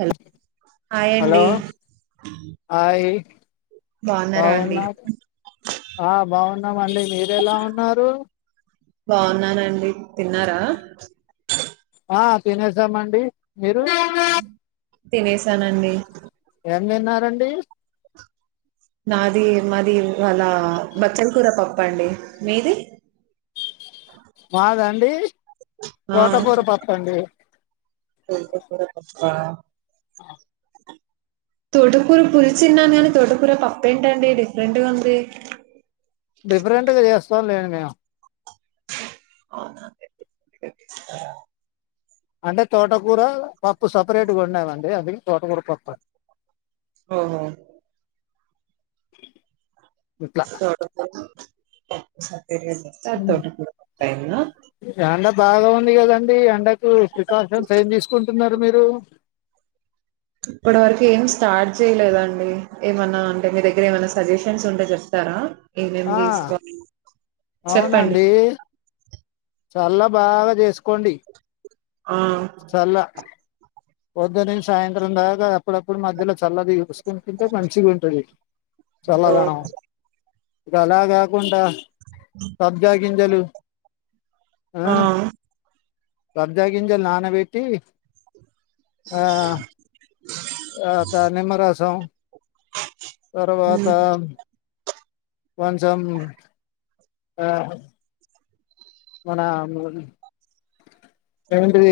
Hello hi hello అండి hi బాగున్నారా అండి బాగున్నారు ఆ బాగున్నాం అండి మీరెలా ఉన్నారు బాగున్నానండి తిన్నారా ఆ తినేసామండి మీరు తినేసానండి ఎం తిన్నారండి నాది మాది ఇవాళ బచ్చల కూర పప్పండి. మీది మాదండి ఆ తోటకూర పప్పండి [inaudible] ఆ [inaudible] తోటకూర పులుసు విన్నాను కాని తోటకూర పప్పేంటండి డిఫరెంట్గా ఉంది డిఫరెంట్గా చేస్తాం లేండి మేము అ [unintelligible] నా అంటే తోటకూర పప్పు సపరేట్గా వండామండి అది తోటకూర పప్పు అండి ఆహా ఇట్లా చడ స [unintelligible] స [unintelligible] సదు సార్ ఉమ్. తోట [unintelligible] ఎండ బాగా ఉంది కదండి ఎండకు ఈ ప్రికాషన్స్ ఏం తీసుకుంటున్నారు మీరు ఇప్పటి వరకు ఏం స్టార్ట్ చేయలేదండి ఏమన్నా అంటే మీ దగ్గర ఏమైన్న సజెషన్స్ ఉంటే చెప్తారా ఏమేమి ఆ తీసుకోవాలి చెప్పండి. అవునండి చల్ల బాగా చేసుకోండి ఆ పొద్దు నుంచి సాయంత్రం దాకా అప్పుడప్పుడు మధ్యలో చల్లది చూసుకుని తింటే మంచిగుంటది ఓహ్! చలదనం ఇక అలా కాకుండా సబ్జా గిం గింజలు ఆ సబ్జగింజలు నా న బేట్టి ఆ ఆ త నిమ్మ రసం. తర్వాత కొంచమ్, ఆ మన మున్ ఏంటిది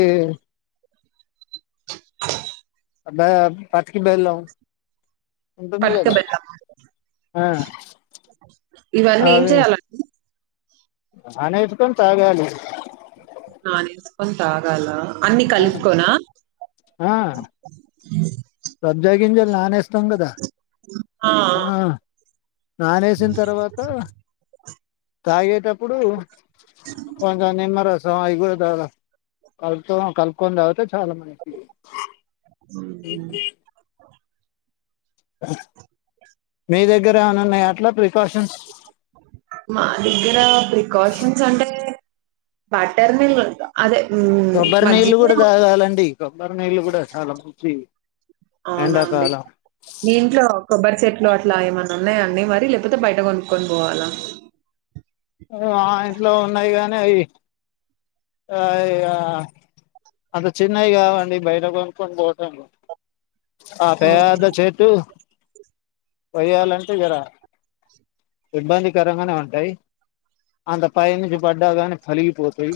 అబ్బే పట్టికి బెల్లం. ఉంటుంది కదా పట్టబెడ్దమ, ఆ ఇవన్నీ ఏం చెయాలంని అనేత్ కొని తాగాలి. నాన్ ఎస్కొన్ తాగలా అన్ని కల్పికోనా అ సబ్జగింజలు నానేస్ తం కదా, ఆ నానేేసిన తర్వాత తాగేటప్పుడు కొంజం నిమ్మరస్ చొ అయి కూడా దాద, కల్పుతొనో కల్పుకొన్ తావుతే చాలా మంచి ఇ హుహు. మీ దగ్గర ఏమన ఉన్నాయా అట్ల ప్రికాషన్స్ మా దగ్గర ప్రికాషన్స్ అంటే, బట్టర్ మీల్లొద్ద అదే హ్మ్. కొబ్బరి నీళ్లు మజ్జిగే కూడా ఉంది. తాగాలండి కొ బ్బరినీళ్ళు కూడా చాలా మంచివి. అవునా అండి ఎండాకాలం మీ ఇంట్లో కొబ్బరి చెట్ ట్లో అట్ల ఏమన్నా ఉన్నాయ అండి మరి లేపోతే బయట కొనుక్కొని పోవాలా. ఆ ఇంట్లో ఉన్నాయి కాని అవి ఏ ఇగ, అవి చిన్నయి కావండి బయట కొనుక్కొని బోటంగు ఆ పేధ అవునా! చె ట్టు వయ్యాలంటే ఇగడ, ఇబ్బందికరంగానే ఉంటయి, అంత పై నుంచి పడ్డాగాని పలిగిపోతయి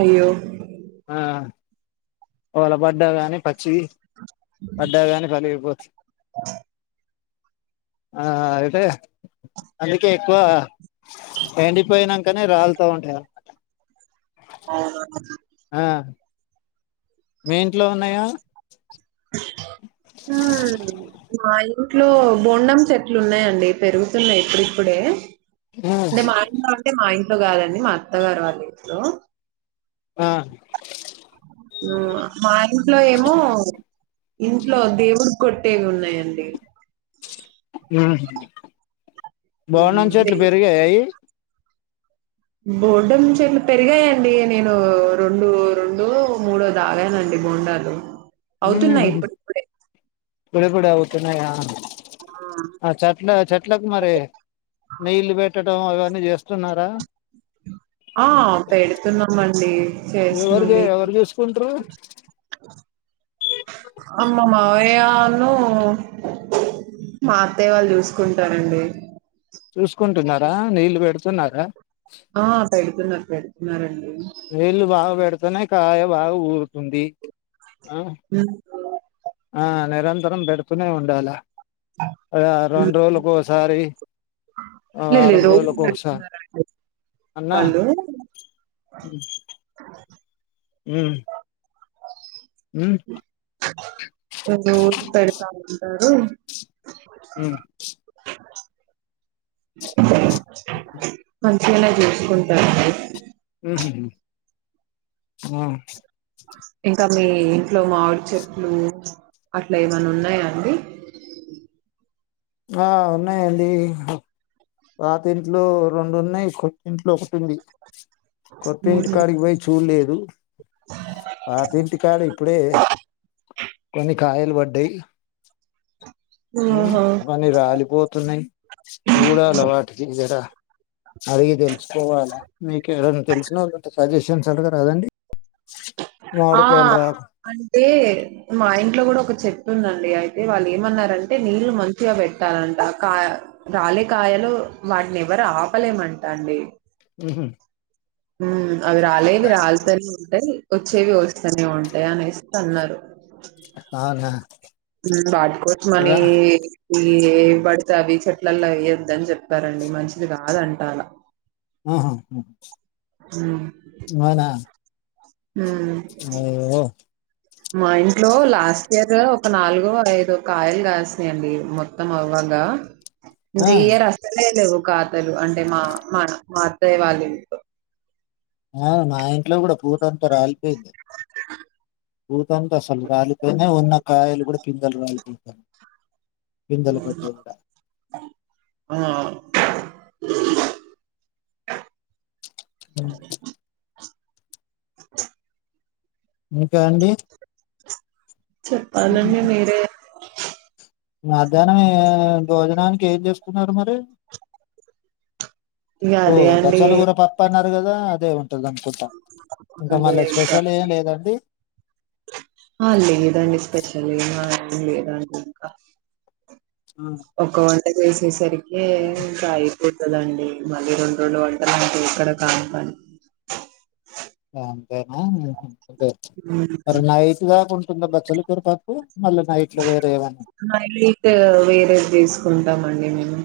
అయ్యో వాలబడ్డ గాని పచ్చియి పడ్డ గాని ఫలియిపో ఆ ఆ అయితే అందుకే ఎక్కువ, ఎండిపోయినంకనే రాల్త ఉంటాయ [inaudible] అ మీ ఇంట్లో ఉన్నయా హ్మ్ అయ్ ఇట్లో బోండం చెట్లు ఉన్నాయండి పెరుగుతున్నాయి ఇప్పుడిప్పుడే అంటే మాయ తతే మాయ ఇడు కాదండి మా అత్తగారు వాళ్ళు ఇట్లో ఆ ఉ మా ఇంట్లో ఏమో ఇంట్లో దేవుడు కొట్టేవి ఉన్నాయండి హ్మ్ బొండం హ్మ్. చెట్లు దేవు పెరిగాయ అయి బోండం చెట్లు పెరిగాయండి నేను రెండు రెండు మూడో తాగానండి బోండాలు అవుతున్నాయి ఇప్పుడుప్పుడే ఇప్పుడిప్పుడు అవుతున్నాయ ఆ చట్ల చెట్లకు మరి నీళ్లు బెట ఆ అవన్నీ చేస్తున్నారా ఆ పెడుతున్నామండి ఎవరిది ఎవరు చూసుకుంటారు అమ్మ మావయ్య వాళ్లు మాత్తయ్య వాళ్ళు చూసుకుంటారండి చూసుకుంటున్నారా నీళ్లు పెడుతున్నారా ఆ పెడుతున్నారు పెడు మరే నీళ్లు బాగా బెడు అయితనే కాయ బాగా ఊరుతుంది ఆ హ్మ్ ఆ నిరంతరం పెడుతునే ఉండాల అదే రెండు రోజులకొసారి లే లే రోజు పెడుతున్నారు అన్నా వాళ్లు హ్మ్ రోజు పెడతా ఉంటారు ఉమ్ మంచిగానే చూసుకుంటారు ఉ ఆ ఇంకా మీ ఇంట్లో మావిడి చెట్లు అట్లా ఏమన్న ఉన్నాయా అండి ఆ ఉన్నాయండి పాతింట్లో రెండు ఉన్నాయి కొత్త ఇంట్లో ఒకటి ఉంది కొత్త ఇంటికాటికి పోయి చూడలేదు పాత ఇంటి కాడ ఇప్పుడే కొన్ని కాయల్ పడ్డాయి ఓహొ అన్ని రాలిపోతున్నాయి. చూడాలే వాటికి జరా అడిగి తెలుసుకోవాలా మీకు ఎవరన్న తెలిసినోళ్ళు ఉంటె చెప్పు రాజేషయన్స్ అంటారు గాదా అదండీ ఆ అంటే మా ఇంట్లో కూడా ఒక చెట్టు ఉందండి. అయితే వాళ్ళు ఏమన్నారంటే నీళ్లు మంచిగా పెట్టాలంట కా రాలే కాయలు వాటిని ఎవరు ఆపలేమంట అండి. ఉహ్ హ్ అవి రాలేవి రాల్తానే ఉంటాయి. వచ్చేవి వస్తనే ఉంటాయి. అనేసి అన్నారు అవునా వాట్కోసమని రా ఇగా ఏవి పడితే అవి చెట్లల్ల వేయ్యద్దని చెప్పారండి మంచిది కాదంట ఆలా ఆ హ్ అవునా హ్ ఓ మా ఇంట్లో లాస్ట్ ఇయర్ ఒక నాలుగో ఐదొ కాయలు కాసినై యండి మొత్తం అవ్వగా ఆ ఇంకా ఈ ఇయర్ ఆస్తనేలేవు కాతలు అంటే మా మా మా అత్తయ్య వాళ్ళ ఇంట్లో ఆ నా ఇంట్లో కూడా పూతంత రాలి పోయింది. పూతంత అసలు రాలిపోయింది ఉన్న కాయలు కూడా పిందలు రాలిపోతన్నాయి. పిందలు పడ్డయి. కూడా ఆ అఓే ఇంకా అండి చెప్పాలండి మీరే మాధ్యానమే భోజనానికి కి ఏం చేసుకున్నారు. మరి ఇగ ఓ అదే బచ్చలు కూర పప్పు అన్నరు. అదే గాదా అదే ఉం అదేకా స్పెషల్ ఏం లేదండి అ లేేదాండి స్పెషలీ అదకా ఒక సరికి ఏకాయి తుదండి మళ్ళీ రెండు రెండు వంటలు ఉంటే ఇక్కడ కానుపానీ అంతేనా మరి హ్మ్. నైట్ దాకా ఉంటుంద బచ్చల పరపప్పు మళ్ళీ నైట్ లో వేరే ఏవన్నా మరి నేను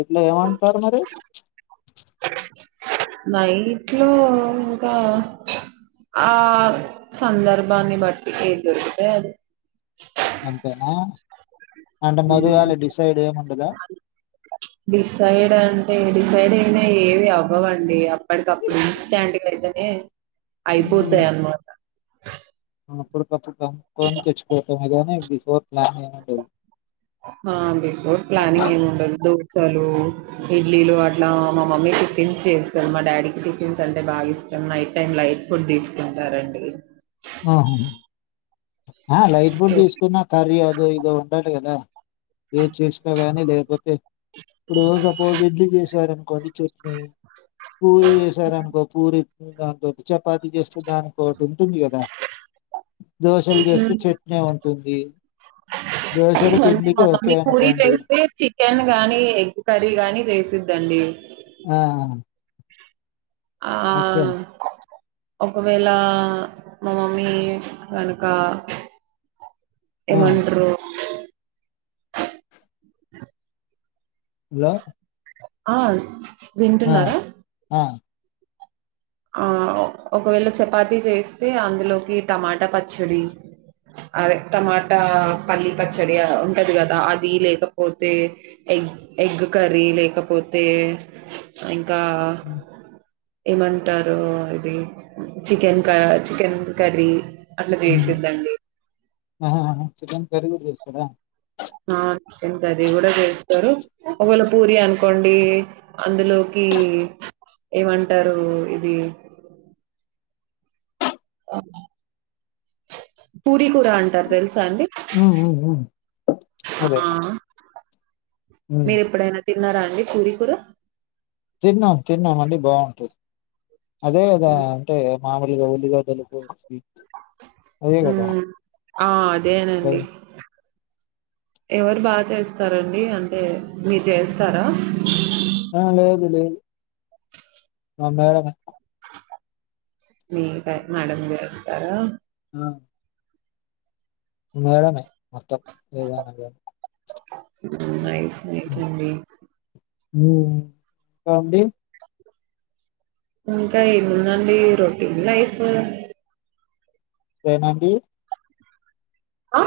ఇట్లే ఏం అంటారు మరి నైట్ లో ఇంకా ఆ సందర్భాన్ని బట్టి ఏది దొరుకుతాయి అది అంతేనా అంటే మధుగాలి డిసైడ్ ఏముండదా డిసైడ్ అంటే డిసైడ్ అయినా ఏవి అవ్వవండి అప్పటికప్పుడు ఇన్స్టెడ్ అయితేనే అయిపోతాయి అన్నమాట ప్పుడు కొని తెచ్చుకోవటమే కాని బిఫోర్ ప్లాన్ అే ఆ బిఫోర్ ప్లనింగ్ ఏ ఉండ అసలు ఇడ్లీలు అట్లా మా మమ్మీ టిఫిన్స్ చేస్తారు మా డాడీకి టిఫిన్స్ అంటే బాగా ఇష్టం నైట్ టైమ్ లైట్ ఫుడ్ తీసుకుంటారండి ఆహా ఆ లైట్ ఫుడ్ సో తీసుకున్న కర్రీ అద ఇద ఉండాలి కదా ఏది చేసిన కానీ లేకపోతే ఇప్పుడు సపోజ్ ఇడ్లీ చేశారు అనుకో గడి చట్నీ పూరి చేసార అనుకో పూరి దాని ద చపాతి చేస్తే దానికికో ఒకటి ఉంటుంది కదా చట్నీ ఉంటుంది. దోసలకి, అంటే ఇడ్లీకి మా ఓకే మమ్మీ పూరీ అనుకోండి. చేస్తే చికెన్ గానీ ఎగ్ కర్రీ గానీ చేసిద్దండి ఆ ఆ అచ్చా! ఒకవేళ మా మమ్మీ కనుక ఆ! ఏమంటరు ఎలా ఆ వింటున్నారా ఆ! ఆ ఒకవేళ చపాతి చేస్తే అందులోకి టమాటా పచ్చడి అదే టమాటా పల్లీ పచ్చడి ఉంటది కదా అది లేకపోతే ఎగ్ ఎగ్ కర్రీ లేకపోతే కా హ్మ్. ఇ టారు ఇది చికెన్ క చికెన్ కర్రీ అట్లా హ్మ్. చేసిందండి చికెన్ కర్రీ కూడా చేస్తారా ఆ చికెన్ కర్రీ కూడా చేస్తారు ఒకవేళ పూరి అనుకోండి అందులోకి ఏమంటారు ఇది పూరి కూర అంటారు తెలుసా అండి హ్మ్. హ్మ్. హ్మ్. అదే. హ్మ్. మీర్ ఎప్పుడైనా తిన్నారా అండి పూరీ కూర తిన్నాం తిన్నాం అండి బాగుంటది అదే గదా అంటే మామిడ్ ఇగ ఉల్లిగడ్డలు కోసి అదే కదా మ్మ్ ఆ ఓకే. అదేనండి ఎవరు బాగా చేస్తారంండి అంటే మీరు చేస్తారా ఆ లేదలే మా మేడం మీ మేడం చేస్తారా ఆ మేడంమే అత్త ఏగానగ ఉన్నాయి సేచ్ చండి మ్మ్ కామ్ డి ఇంకా ఏముందండి రొటీన్ లైఫ్ ఏమండి ఆ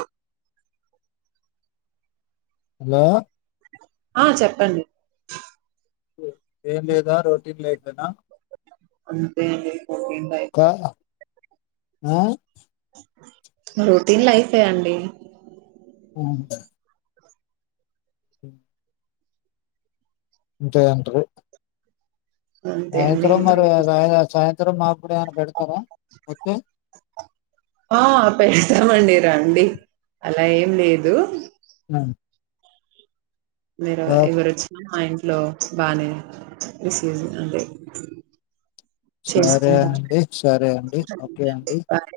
హలో ఆ చెప్పండి ఏం లేదా రోటీన్ లైఫ్ ఏనా అంతే అండి ఏం ంటయి కా ఆ రొటీన్ లైఫే అండి అ హ అంతే అన్ట్రు అంతే అండి సాయంత్రై ఇంకా మరి సా సాయం త్రం మాపుడు ఆ పెతామండి అండి అలా ఏం లేదు అ మీరు ఎవరు ఒచ్చినా మా ఇం లో బానే విసీస్ అంటే సరే చేసుకుంటాం అండి సరే అండి ఓకే అండి బాయ్